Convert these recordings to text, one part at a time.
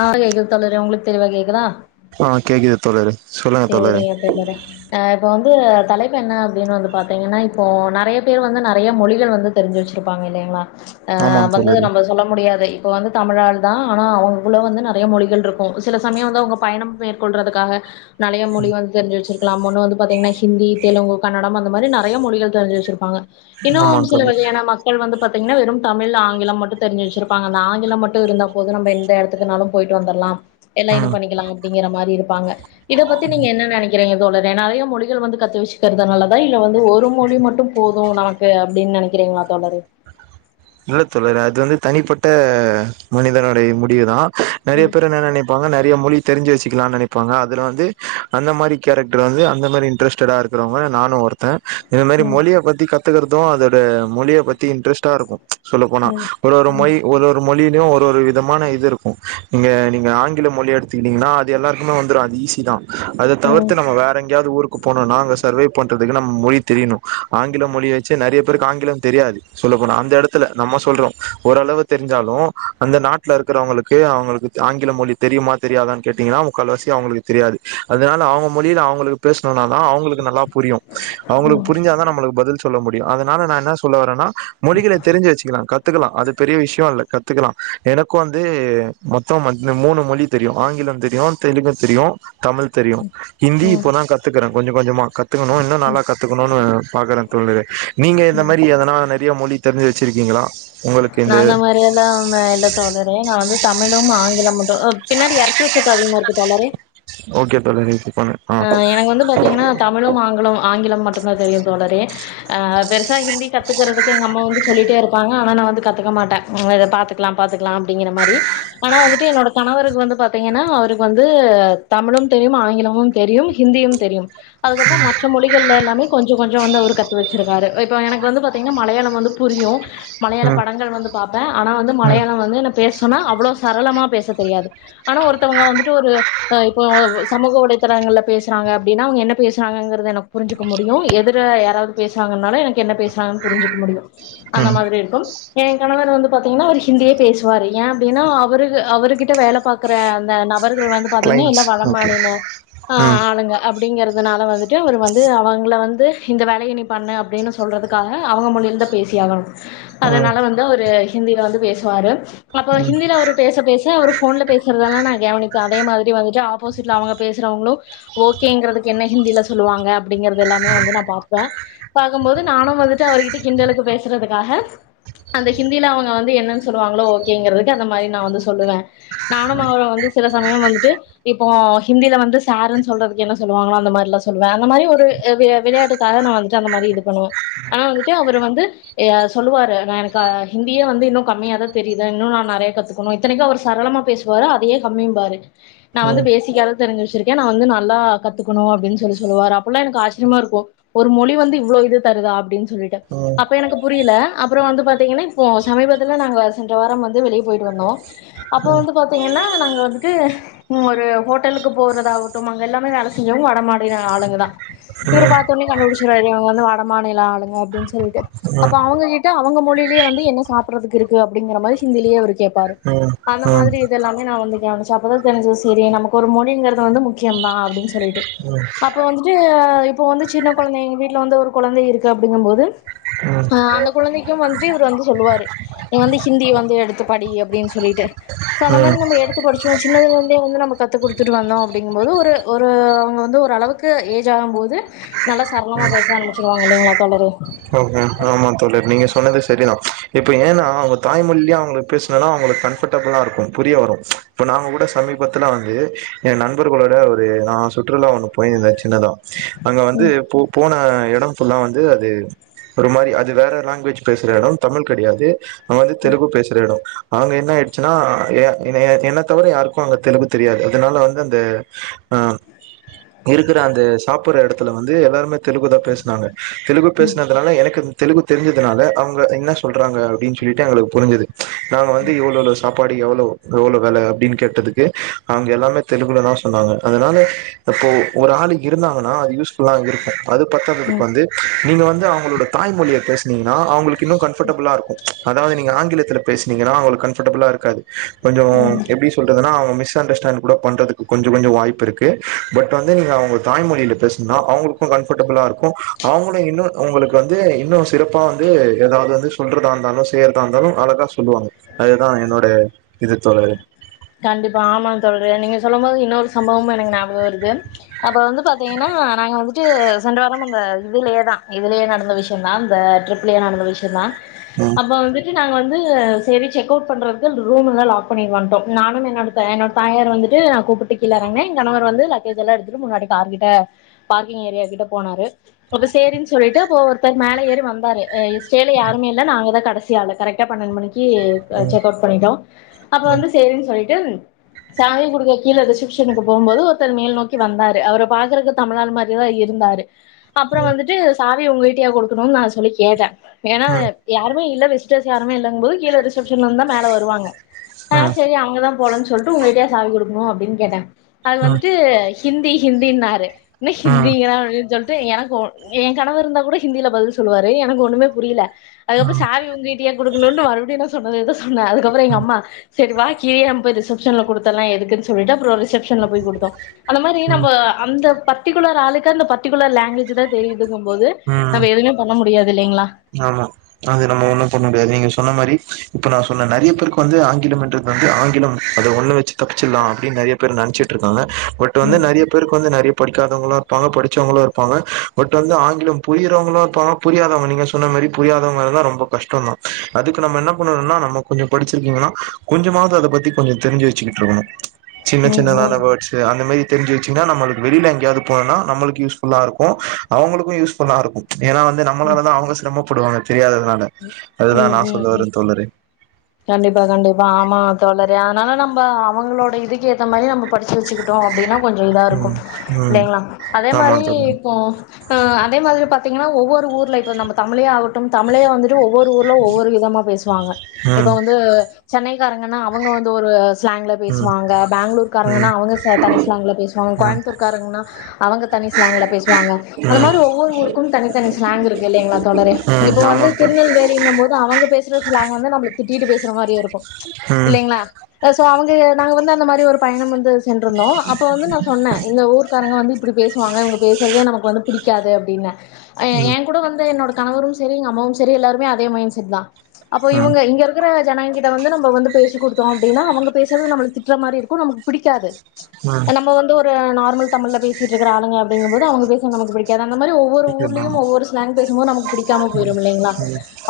ஆ கேக்குது தோழரே உங்களுக்கு தெளிவா கேக்குதா ஆ கேக்குது தோழரே சொல்லுங்க தோழரே து தலைப்பு என்ன அப்டின்னு வந்து பாத்தீங்கன்னா இப்போ நெறய பேரு வந்து நெறய மொழிகள் வந்து தெரிச்சு வச்சிருப்பாங்க இல்லைங்களா ஆமா ஆ பங்குத தோழரே நம்ம சொல்ல முடியாதே இப்ப வந்து தமிழ் நாடுதா ஆனா அவுங் அவ்ளோ வந்து நெறயா மொழிகள் இருக்கு சில சமயம் வந்து அவங்க பயணம் மேற்கொள்றதுக்காக நெறைய மொழி வந்து தெரிஞ்சு வச்சிருக்கலா ஒன்னு வந்து பாத்தீங்கன்னா ஹிந்தி தெலுங்கு கன்னடம் அந்த மாரி நெறயா மொழிகள் தெரிஞ்சு வச்சுருப்பாங்க இன்னு ஆமா சில தோழரே வகையான மக்கள் வந்து பத் தீங்னா வெறும் தமிழ் ஆங்கிலம் மட்டு தெரிஞ்சு வச்சுருப்பாங்க அந்த ஆங்கிலம் மட்டு இருந்தா போது நம் எந்த எடத் எடத்துக்குனாலு போயிட்டு வந்துர்லா எல்லா ம் இது பண்ணிக்கலா அப்டிங்கிற மாரி இருப்பாங்க இத பத்தி நீங்க என்ன நினைக்கிறீங்க தோழரே நெறயா மொழிகள் வந்து கத்து வச்சுக்கறது நல்லதா இல்ல வந்து ஒரு மொழி மட்டு போதும் நமக்கு அப்டின் நினக்கிறீங்களா தோழரே இல்ல தோழரே அது வந்து தனிப்பட்ட மனிதனுடைய முடிவு தான் நெறைய ம் பேர் என்ன நினைப்பாங்க நெறைய மொழி தெரிஞ்சு வச்சுக்லான் நினைப்பாங்க அதுல வந்து அந்த மாரி கேரக்டர் வந்து அந்த மாரி இன்ட்ரெஸ்டடா இருக்றவங்க நானு ஒருத்தன் இந்த மாரி ம் மொழிய பத்தி கத் கத்துக்கறதும் அதோட மொழிய பத்தி இன்ட்ரெஸ்ட்டா இருக்கும் சொல்ல போனா ம் ஒரு ஒரு ம் மொழி ஒரு ஒரு மொழிலயும் ஒரு ஒரு விதமான இது இருக்கும் நீங்க நீங்க ஆங்கில மொழி எடுத்துக்கிடீங்கன்னா அது எல்லாருக்குமே வந்துடும் அது ஈஸி தான் அத ம் தவிர்த்து நம்ம வேற எங்கேயாது ஊருக்கு போனுனா அங்க சர்வே பண்றதுக்கு நம்ம மொழி தெரியணு ஆங்கிலம் மொழி வச்சு நெறைய பேருக்கு ஆங்கிலம் தெரியாது சொல்ல போன அந்த எடத் நம்ம சொல்றோம் ஓர்ளவு தெரிஞ்சாலும் அந்த நாட்டுல இருக்கிறவங்களுக்கு அவங்களுக்கு ஆங்கில மொழி தெரியுமா தெரியாதான்னு கேடீங்கன்னா முக்கால்வசி அவங்களுக்கு தெரியாது அதுனால அவுங்க மொழில அவங்களுக்கு பேசுனுனா தான் அவங்களுக்கு நல்லா புரியும் அவங்களுக்கு ம் புரிஞ்சா தான் நம்மளுக்கு பதில் சொல்ல முடியும் அதுனால நா என்னா சொல்ல வரேன்னா மொழிகள வச்சிகலாம் கத்துக்கலாம் அது பெரிய விஷயம் இல்ல கத்துக்கலாம் எனக்கு வந்து மொத்தம் மூணு மொழி தெரியு ம்ஆங்கிலம் தெரியும் தெலுங்கு தெரியும் தமிழ் தெரியும் ஹிந்தி ம் இப்போதான் கத்துக்குறேன் கொஞ்ச கொஞ்சமா கத்துக்கணு இன்னு நல்ல கத்துக்கணுன் பாக்கறேன் தோழி நீங்க இந்த மாரி எதனா நெறய மொழி தெரிஞ்சி வச்சிருக்கீங்களா உங்களுக்கு நா இந்த அந்த மாரி எல்லாமே இல்ல தோழரே நான் வந்து தமிழும் ஆங்கிலமு தோ பின்னாடி எரச்சல் சத்தோ அதிகமா இருக்கு தோழரே ஓகே தோழரே இது பண்ணு ஆ எனக்கு வந்து பாத்தீங்கன்னா தமிழும் ஆங்கிலம் ஆங்கிலமு மட்டும்தா தெரியும் தோழரே ஆ பெருசா ஹிந்தி கத்துக்கறதுக்கு எங்க அம்மா வந்து சொல்லிட்டே இருப்பாங்க ஆனா நான் வந்து கத் பாக்க மாட்டே இங்க இத பாத்துக்கலா பாத்துக்கலா அப்டிங்கிற மாரி ஆனா வந்துட்டு என்னோட கணவருக்கு வந்து பாத்தீங்கன்னா அவருக்கு வந்து தமிழும் தெரியும் ஆங்கிலமும் தெரியும் ஹிந்தியும் தெரியும் அதுக்கப்புறம் மற்ற மொழிகள்ல எல்லாமே கொஞ்சம் கொஞ்சம் வந்து அவரு கத்து வச்சிருக்காரு இப்ப எனக்கு வந்து பாத்தீங்கன்னா மலயாளம் வந்து புரியும் மலயாளம் ம் படங்கள் வந்து பாப்பே ஆனா வந்து ம் மலயாளம் வந்து நா பேச சொன்னா அவ்ளோ சரளமா பேச தெரியாது ஆனா ஒருத்தவங்க வந்துட்டு ஒரு ஆ இப்போ சமூக வலைத்தளங்கள்ல பேசறாங்க அப்டின்னா அவங்க என்ன பேசறாங்ககிறது எனக்கு புரிஞ்சிக்க முடியும் எதிர யாராவது பேசறாங்கனாலு எனக்கு என்ன பேசுறாங்கன்னு புரிஞ்சிக்க முடியும் அந்த ம் மாதிரி இருக்கும் என் கணவர் வந்து பாத்தீங்கன்னா அவர் ஹிந்தியே பேசுவாரு ஏன் அப்டின்னா அவருக்கு அவரு கிட்ட வேல பாக்கற அந்த ந பர்கள் வந்து பாத்தீங்கனா கிளைண்ட்ஸ் எல்லா ஓகே வடமாநில ஆ ம் ஆளுங்க அப்டிங்கிற அதனால வந்துட்டு அவர் வந்து அவங்கள வந்து இந்த வேலைய நீ பண்ணு அப்டின்னு சொல்றதுக்காக அவங்க மொழியில தா பேசியாகணும் ம் அதனால வந்து அவரு ஹிந்தியில வந்து பேசுவாரு அப்ப ஹிந்தில அவரு பேச பேச அவரு ஃபோன்ல பேசறதெல்ல நா கவனி சோ அதே மாதிரி வந்துட்டு ஆப்போசிட்ல அவங்க பேசுறவங்களும் ஓகேங்கிறதுக்கு என்ன ஹிந்தியில சொல்லுவாங்க அப்டிங்கிறது எல்லாமே வந்து நா பாப்பே பாக்கமோது நானும் வந்துட்டு அவர்கிட்ட கிண்டலுக்கு பேசறதுக்காக அந்த ஹிந்தியில அவுங்க வந்து என்னன்னு சொல்லுவாங்களோ ஓகேங்கிறதுக்கு அந்த மாரி நா வந்து சொல்லுவே நானும் அவரு வந்து சில சமயம் வந்துட்டு இப்போ ஹிந்தியில வந்து சாருன் சொல்றதுக்கு என்ன சொல்லுவாங்களோ அந்த மாரிலா சொல்லுவே அந்த மாரி ஒரு வி விளையாட்டுக்காக நா வந்துட்டு அந்த மாரி இது பண்ணுவே ஆனா வந்துட்டு அவரு வந்து ஏ சொல்லுவாரு நா எனக் க ஹிந்தியே வந்து இன்னும் கம்மியாதா தெரியுது இன்னும் நா நெறயா கத்துக்கணும் இத்தனைக்கும் அவரு சரளமா பேசுவாரு அதையே கம்மிம்பாரு நா வந்து ம் ம் ம் பேசிக்காதா தெரிஞ்சி வச்சிருக்கே நா வந்து நல்லா கத்துக்குணும் அப்டின் சொல்லி சொல்லுவாரு அப்பெல்லாம் எனக்கு ஆச்சரியமா இருக்கும் ஒரு மொழி வந்து இவ்ளோ இது தருதா அப்டின் சொல்லிட்டு அப்ப எனக்கு புரியல அப்புறம் வந்து பாத் திங்கனா இப்ப சமீபத்துல நாங்க சென்ற வாரம் வந்து வெளியே போயிட்டு வந்தோம் அப்ப வந்து பாத்தீங்கனா நாங்க வந்து ஒரு ஹோட்டலுக்கு போறது ஆகட்டும் அங்க எல்லாமே வேல செஞ்சவங்க வட மாநில ஆளுங்கதா இவரு ம் பாத்த உடனே கண்டுபுடிச்சுருவாரு இவங்க வந்து வட மாநில ஆளுங்க அப்டின் சொல்லிட்டு அப்ப ம் அவுங்க கிட்ட அவங்க மொழி ய வந்து என்ன சாப்பறதுக்கு இருக்கு அப்டிங்கற மாரி ஹிந்திலயே அவரு கேப்பாரு அந்த மாதிரி இது எல்லாமே நா வந்து [unintelligible] அப்பதாண தெரிஞ்சது செரி நமக்கு ஒரு மொழிங்கறது வந்து முக்கியந்தான் அப்டின்னு சொல்லிட்டு அப்ப வந்துட்டு இப்ப வந்து சின்ன கொழந்தைங்க வீட்ல வந்து ஒரு கொழந்தை இருக்கு அப்டிங்கமோது ம் ம் ஆ அந்த குழந்தைக்கும் வந்துட் டு இவரு வந்து சொல்லுவாரு நீ வந்து ஹிந்தி வந்து எடுத்து படி அப்டின் சொல்லிட்டு சோ அந்த மாரி ம் நம்ம எடுத்து படிச்சோம் சின்னதுலே இருந்தே வந்து நம்ம கத்து குடுத்துட்டு வந்தோம் அப்டிங்கமோது ஒரு ஒரு அவுங்க வந்து ஒரு அளவுக்கு ஏஜ் ஆகும் போது நல்லா சரளமா பேச ஆரம்பச்சிருவாங்க இல்லைங்களா தோழரே ஓ ஆமா தோழர் நீங்க சொன்னது சரிதா இப்ப ஏன்னா அவங்க தாய்மொழியே அவங்களுக்கு பேசசனா அவங்களுக்கு கம்ஃபர்டபிளா இருக்கும் புரிய வரும் இப்ப நாங்க கூட சமீபத்துல வந்து ஏ நண்பர்களோட ஒரு நா சுற்றுலா ஒண்ணு போயிருந்தா எல்லாரு அங்க வந்து ம் போ போன எ டம் ஃபுல்லா வந்து அது ஒரு மாரி அது வேற லாங்குவேஜ் பேசற எடம் தமிழ் கடையாது அங்க வந்து தெலுகு பேசற எடம் நாங்க என்ன ஆயிடிச்சின்னா எ எ என்ன தவிர யாருக்கு அங்க தெலுங்கு தெரியாது அதனால வந்து அந்த அ இருக்கிற அந்த சாப்பற எடத்துல வந்து எல்லாருமே தெலுகுதா பேசனாங்க தெலுகு பேஸ் எனக்கு தெலுகு தெரிஞ்சதுனால அவுங்க என்ன சொல்றாங்க அப்பிடின்னு சொல்லிட்டு எங்களுக்கு புரிஞ்சது நாங்க வந்து இவ்ளோல சாப்பாடு எவ்ளோ எவ்ளோ வில அப்பிடின் கேட்டதுக்கு அவுங்க எல்லாமே தெலுகுலதா சொன்னாங்க அதனால இப்போ ஒரு ஆள் இருந்தாங்கன்னா அது யூஸ் ஃபுல்லா இருக்கு அது பத்தாததுக்கு ம் வந்து நீங்க வந் நம்ளோட தாய்மொழிய பேசுனீங்கன்னா அவுங்களுக்கு இன்னு கம்ஃபர்டபிளா இருக்கு அதாவது நீங்க ஆங்கிலத்தில பே பேசீங்கன்னா அவுங்களுக்கு கம்ஃபர்டபுளா இருக்காது கொஞ்சே ம் எப்பிடி சொல்றதுன்னா மிஸ் அண்டர்ஸ்டாண் கூட பண்றதுக்கு கொஞ்ச கொஞ்ச வாய்ப்பு இருக்கு பட் வந்து நீங்க அவுங்க தாய்மொழில பேசுனா அவுங்களுக்கு கம்பர்டபுளா இருக்கு அவுங்களு இன்னு அவுங்களுக்கு வந்து இன்னு சிறப் ப்பா வந்து ஏதாவது வந்து சொல்றதா இருந்தாலு செய்யறதா இருந்தாலு அழகா சொல்லுவாங்க அதுதா என்னுடைய இது தோழரே கண்டிப்பா ஆமா தோழரே நீங்க சொல்லு போது இன்னொரு சம்பவமு எனக்கு ஞாபக வருது அப்ப வந்து பாத்தீங்கன்னா நாங்க வந்துட்டு சென்ற வாரம் இந்த இதுலயேதா இதுலேயே நடந்த விஷயதா இந்த ட்ரிப்லயே நடந்த விஷ்யதா ம் அப்ப வந்து ட்டு நாங்க வந்து சேரி செக் அவுட் பண்றதுக்கு ரூம்லா லாக் பண்ணி வந்துட்டோ நானு என்னோட த என்னோட தாயார் வந்துட்டு நா கூப்பிட்டு கீழ எறங்கினே எ கணவர் வந்து லக்கேஜ் எல்லா எடுத்துட்டு முன்னாடி கார் கிட்ட பார்க்கிங் ஏரியா கிட்ட போனாரு அப்போ சேரின் சொல்லிட்டு இப்போ ஒருத்தர் மேல ஏறி வந்தாரு ஏ ஸ்டேல யாருமே இல்ல நாங்கதா கடசி ஆளு கரெக்டா பன்னெண்டு மணிக் கி ம் செக் அவுட் பண்ணிட்டோ அப்ப ம் வந்து போயிட்டு சாவி குடுக்க கீழ ரிசப்ஷனுக்கு போம்போது ஒருத்தர் மேல் நோக்கி வந்தாரு அவர பாக்குறக்கு தமிழால் மாரிதா இருந்தாரு அப்புறோ வந்துட்டு சா வி உங்கட்டியா குடுக்கணுன் நா சொல்லி கேட்டே ஏன்னா ம் ம் யாருமே இல் ல வெஸ்டர்ஸ் யாருமே இல்லங்கு போது கீழ ரிசப்ஷன்ல இந்தா மேல வருவாங்க ஆ ம் சேரி அவுங்கதா போலான் சொல்ட்டு உங்கட்டயா சாவி குடுக்குணு அப்பிடின் கேட்டே அது வந்துட்டு ஹிந்தி ஹிந்தின்னாரு இன்னா ம் ஹந்திங்கிறாங்க ட்டு எனக்கு ஏ கணவர் இருந்தா கூட ஹிந்தில பதில் சொல்லுவாரு எனக்கு ஒண்ணுமே புரியல அதுக்கப்புறோ சாவி உங்கிட்டயா குடுக்கணுன்ட் மறுபிடியு நா சொன்னதேதா சொன்ன அதுக்கு அப்புறோ எங்க அம்மா சேரி வா கீழியே நம்ம போய் ரிசப்ஷன்ல குடுத்தரலா எதுக்ன்னு சொல்லிட்டு அப்புறோ ரிசப் ஷன்ல போய் குடுத்தோ அந்த மாரி ம் நம்ம அந்த பத் ட்டிகுளர் ஆளுக்க அந்த பர்டிகுளர் லாங்வேஜ் ஜ் தா தெரிதுங்கு போது ம் ம் நம்ம எதுவுமே பண்ண முடியா ஆமா அது நம்ம ஒன்னு பண்ண முடியாது நீங்க சொன்ன மாரி இப்ப நா சொன்ன நெறைய பேருக்கு வந்து ஆங்கிலம் இன்றது வந்து ஆங்கிலம் அத ஒன்ன வச் தப்பிச்சிலா அப்பிடினு நெறைய பேர் ந ச்சிட்ருக்காங்க ஒரு வந்து ம் நெறைய பேருக்கு வந்து நெறைய படிக்காதவங்கள இருப்பாங்க படிச்சவங்களு இருப்பாங்க பட் வந்து ஆங்கிலம் புரியறவங்கள இருப்பாங்க புரியாதவங்க நீங்க சொ சொன்ன மாரி புரியாதவங்க இருந்தா ரொம்ப கஷ்டதா அதுக்கு நம்ம என்ன பண்ணனுனா நம்ம கொஞ்சோ படிச்சிருக்கீங்கன்னா கொஞ்சமாவது அத பத்தி கொஞ்சோ தெரிஞ்சி வச்சிக்கிட்டு இருக்கனு சின்ன ம் சின்னதான ம் வேர்ட்ஸ் அந்த மாரி தெரிஞ்சி வச் ன்னா நம்மளுக்கு வெளியில எங்கயாது போனனா நம்மளுக்கு யூஸ் ஃபுல்லா இருக்கு அவுங்களுக்கு யூஸ் ஃபுல்லா இருக்கு ஏன்னா வந்து நம்மளாலதா அவுங்க ம்மா படுவாங்கத் ம் ம் ம் தோழரே கண்டிப்பா கண்டிப்பா ஆமா தோழர் ரே அதனால நம்ம அவங்களோட இதுக்கு ஏத்த மாரி நம்ம படிச்சி வச்சுக்கிட்டோ அப்பிடின்னா கொஞ்சோ இதா இருக்கு ம் ம் இல்லைங்களா அதே ஆமா மாரி தோழர் இப்போ அ அதே மாதிரி பாத் த்திங்கன்னா ஒவ்வொரு ஊர்ல இப்ப நம்ம தமிழே ஆகு நம் தமிழ் அய்யா வந் ட்டு ஒவ்வொரு ஊர்ல ஒவ்வொரு விதமா பேசுவாங்க இப்ப ம் வந்து ச சென்னைக்காரங்கன்னா அவுங்க வந்து ஒரு ஸ்ளாங்க்ல ம் ம் பேசுவாங்க பெங்களூர் ம் காரங்கன்னா ம் அவுங்கச தனி ஸ்லாங்கள பேஸ் சுவாங்க கோயம்புத்தூர் காரங்கன்னா அவுங்க தனி ஸ்லாங்ல பேசுவாங்க அந்த மாரி ஒவ்வொரு ஊருக்கு தனித்தனி ஸ்லாங் இருக்கு இல்லைங்களா தோழரே ம் இப்போ ஆமா வந்து தோழர் திருநெல்வேலிங்க போது அவுங்க பேஸ் ற ஸ்லாங் வந்து நம்மள திட்டிட்டு பேசற மாரியே இருக்கும் ம் இல்லைங்ளா சோ அவுங் து நாங்க வந்து அந்த மாரி ஒரு பயணம் வந்து சென்றிருந்தோம் அப்ப வந்து நா சொன்னே எங்க ஊர் காரங்க வந்து இப்டி பேசுவாங்க இவுங்க பேசுறதே நமக்கு வந்து பிடிக்காதுனே ம் ஏ கூட வந்து என்னோட கணவரும் சரி எங்க அம்மாவும் செரி எல்லாருமே அதே மைண்ட் செட் தான் அப்ப ம் ம் இவுங்க இங்க இருக்குற ஜனாங்க கிட்ட வந்து நம்ம வந்து பேசு குடுத்தோம் அப்டின்னா அவுங்க பேசறது நம்மள திட்டுற மாரி இருக்கும் நமக்கு பிடிக்காது ம் நம்ம வந்து ஒரு அ நார்மல் தமிழ்ல பேசிட்டு இருக்ற ஆளுங்க அப்டிங்க போது அவுங்க பேசுனா நமக்கு பிடிக்காது அந்த மாரி ஒவ்வொரு ஊர்லயும் ஒவ்வொரு ஸ்லாங் பேசும் போது நமக்கு புடிக்காம போயிரும் இல்லங்ளா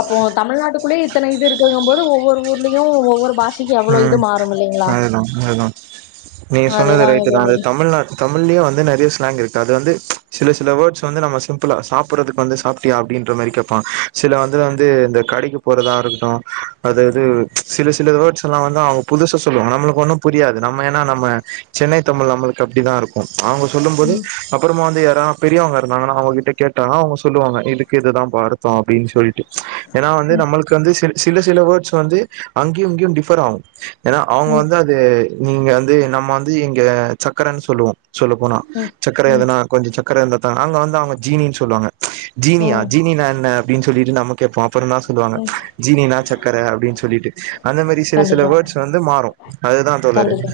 அப்போ தமிழ்நாட்டுக்குளே இத்தன இது இருக்கும் போது ஒவ்வொரு ஊர்லயும் ஒவ்வொரு பாஷ் ம் அதுதா அதுதா நீங்க சொன்னது அதுதாங்க ரைட்டு தான் அது தோழரே தமிழ்நா தமிழ்லயே வந்து நெறைய ஸ்லாங் இருக்கு அது வந்து சில சில வேர்ட்ஸ் வந்து நம்ம சிம்பிளா சாப்றதுக்கு வந்து சாப்டியா அப்டின்ற மாரி கேட்பா சில வந்து வந்து இந்த கடைக்கு போறதா இருக்கட்டும் அதாது சில சில வேர்ட்ஸ் லா வந்து அவுங்க புதுசு சொல்லுவாங்க நம்மளுக்கு ஒன்னு புரியாது நம்ம ஏன்னா நம்ம சென்னை தமிழ் நம்மளுக்கு அப்டிதாருக்கும் அவுங்க சொல்லு போது ம் அப்றமா வந்து யார் தா பெரியவுங்க இருந்தாங்கனா அவுங்ககிட்ட கேட்டா அவுங்க சொல்லுவாங்க இதுக்கு இதுதான் பா அர்த்தம் அப்டின் சொல்லிட் டு ஏன்னா வந்து ம் நம்மளுக்கு வந்து சிரு சில சில வேர்ட்ஸ் வந்து அங்கியு இங்கியு டிஃப் பராவு ஏன்னா அவுங்க ம் வந்து அது நீங்க வந்து நம்ம வந்து இங்க சக்கரனு சொல்லுவோம் சொல்ல போனா ம் சக்கர ம் எதுனா கொஞ்ச சக் கர இருந்தா தாங் அங்க வந்து அவுங்க ஜினீனு சொல்லுவாங்க ஜீனியா ம் ஜீனி நா என்ன அப்டினு சொல்லிட்டு நமக் கேப்போம் அப்புறந்தான் சொல்லுவாங்க ம் ஜீனினா சக்கரை அப்டின்னு சொல்லிட்டு அந்த மாரி சில சில கண்டிப்பா வேர்ட்ஸ் வந்து மாறும் அதுதான் தோழரே கண்டிப்பா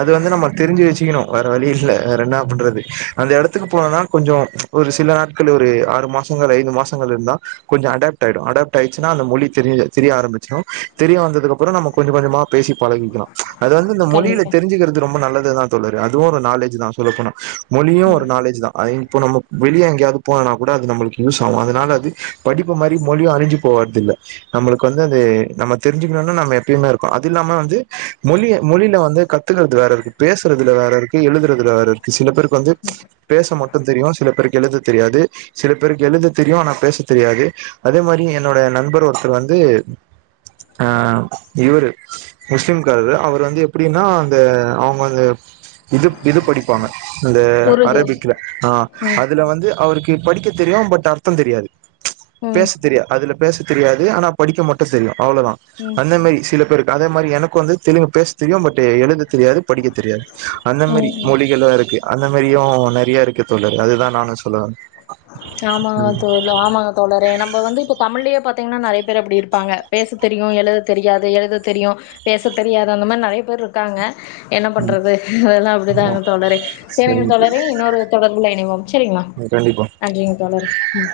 அது வந்து நம்ம தெரிஞ்சு வச் சீக்கணு வேற வழி இல்ல வேற என்ன பண்றது அந்த எடத்துக்கு போனா தா கொஞ்சோ ஒரு சில நாட்கள் ஒரு ஆறு மாசங்கள் ஐந்து மாசங்கள் இருந்தா கொஞ்சோ அடப்ட் ஆய்டு அடப்ட் ஆய்டுச்சுன்னா அந்த மொழி தெரிஞ் தெரிய ஆரம்பிச்சுரு தெரிய வந்தது கப்றோ நம்ம கொஞ்சோ கொஞ்சோமா பேசி பழகிக்கவா அது வந்து இந்த மொழிகள கண்டிப்பா தெரிஞ்சுக்குறது ரொம்ப நல்லது தான் சொல்லுது [unintelligible] அதுவு ஒரு நாலேஜ் தான் சொல்லப்போனா மொழியு ம் ஒரு நாலேஜ் தா அதயு இப்போ நம்ம வெளியே எங்கேயாவது போனனா கூட அது நம்மளுக்கு யூஸ் ஆவு அதனால அது படிப்பு மாரி மொழியு அழிஞ்சு போறதில்ல நம்மளுக்கு வந்து அது நம்ம தெரிஞ்சுக்கணும்னா நம்ம எப் எப்பியுமே இருக்கு அது இல்லாம வந்து மொழி மொழில வந்து கத்துக்றது வேற இருக்கு பேசுறதுல வேற இருக்கு எழுதுறது வேற இரு சில பேருக்கு வந்து பேச மட்டு தெரியு சில பேருக்கு எழுத தெரியாது சில பேருக்கு எழுத தெரியு ஆனா பேச தெரியாது அதே மாரி என்னோட நண்பர் ஒருத்தர் வந்து ஆ இவரு முஸ்லிம்காரரு அவர் வந்து எப்படின்னா அந்த அவுங்க அந்த இது இது படிப்பாங்க இந்த உருது அரபிக்ல ஆ ம் அதுல வந்து அவருக்கு இ படிக்க தெரியு பட் அர்த்தோ தெரியாது ம் பேச தெரியு அதுல பேச தெரியாது ஆனா படிக்க மட்டு தெரியு அவ்ளோதா ம் அந்த மாரி சில பேருக்கு அதே மாரி எனக்கு வந்து தெலுங் பேச தெரியு பட் எழுத தெரியாது படிக்க தெரியாது அந்தமாரி ம் ம் மொழிகள்லா இருக்கு அந்த மாரியு நிறைய இருக்கு தோழர் அதுதா நானு சொல்லவந்த ஆமா தோழா ஆமா தோழரே நம்ம வந்து இப்ப தமிழ்லயே பாத் பாத்தீங்கன்னா நிறைய பேர் அப்டி இருப்பாங்க பேச தெரியு எழுத தெரியாது எழுத தெரியு பேச தெரியாது அந்த மாரி நறைய பேர் இருக்காங்க என்ன பண்றது அதெல்லா ஆமா அப்படிதாங்க தோழரே செரிங்க சரிங்க தோழி தோழரே இன்னொரு தொடர்புல இணைவோ செரிங்களா கண்டிப்பா நன்றிங்க தோழரே உ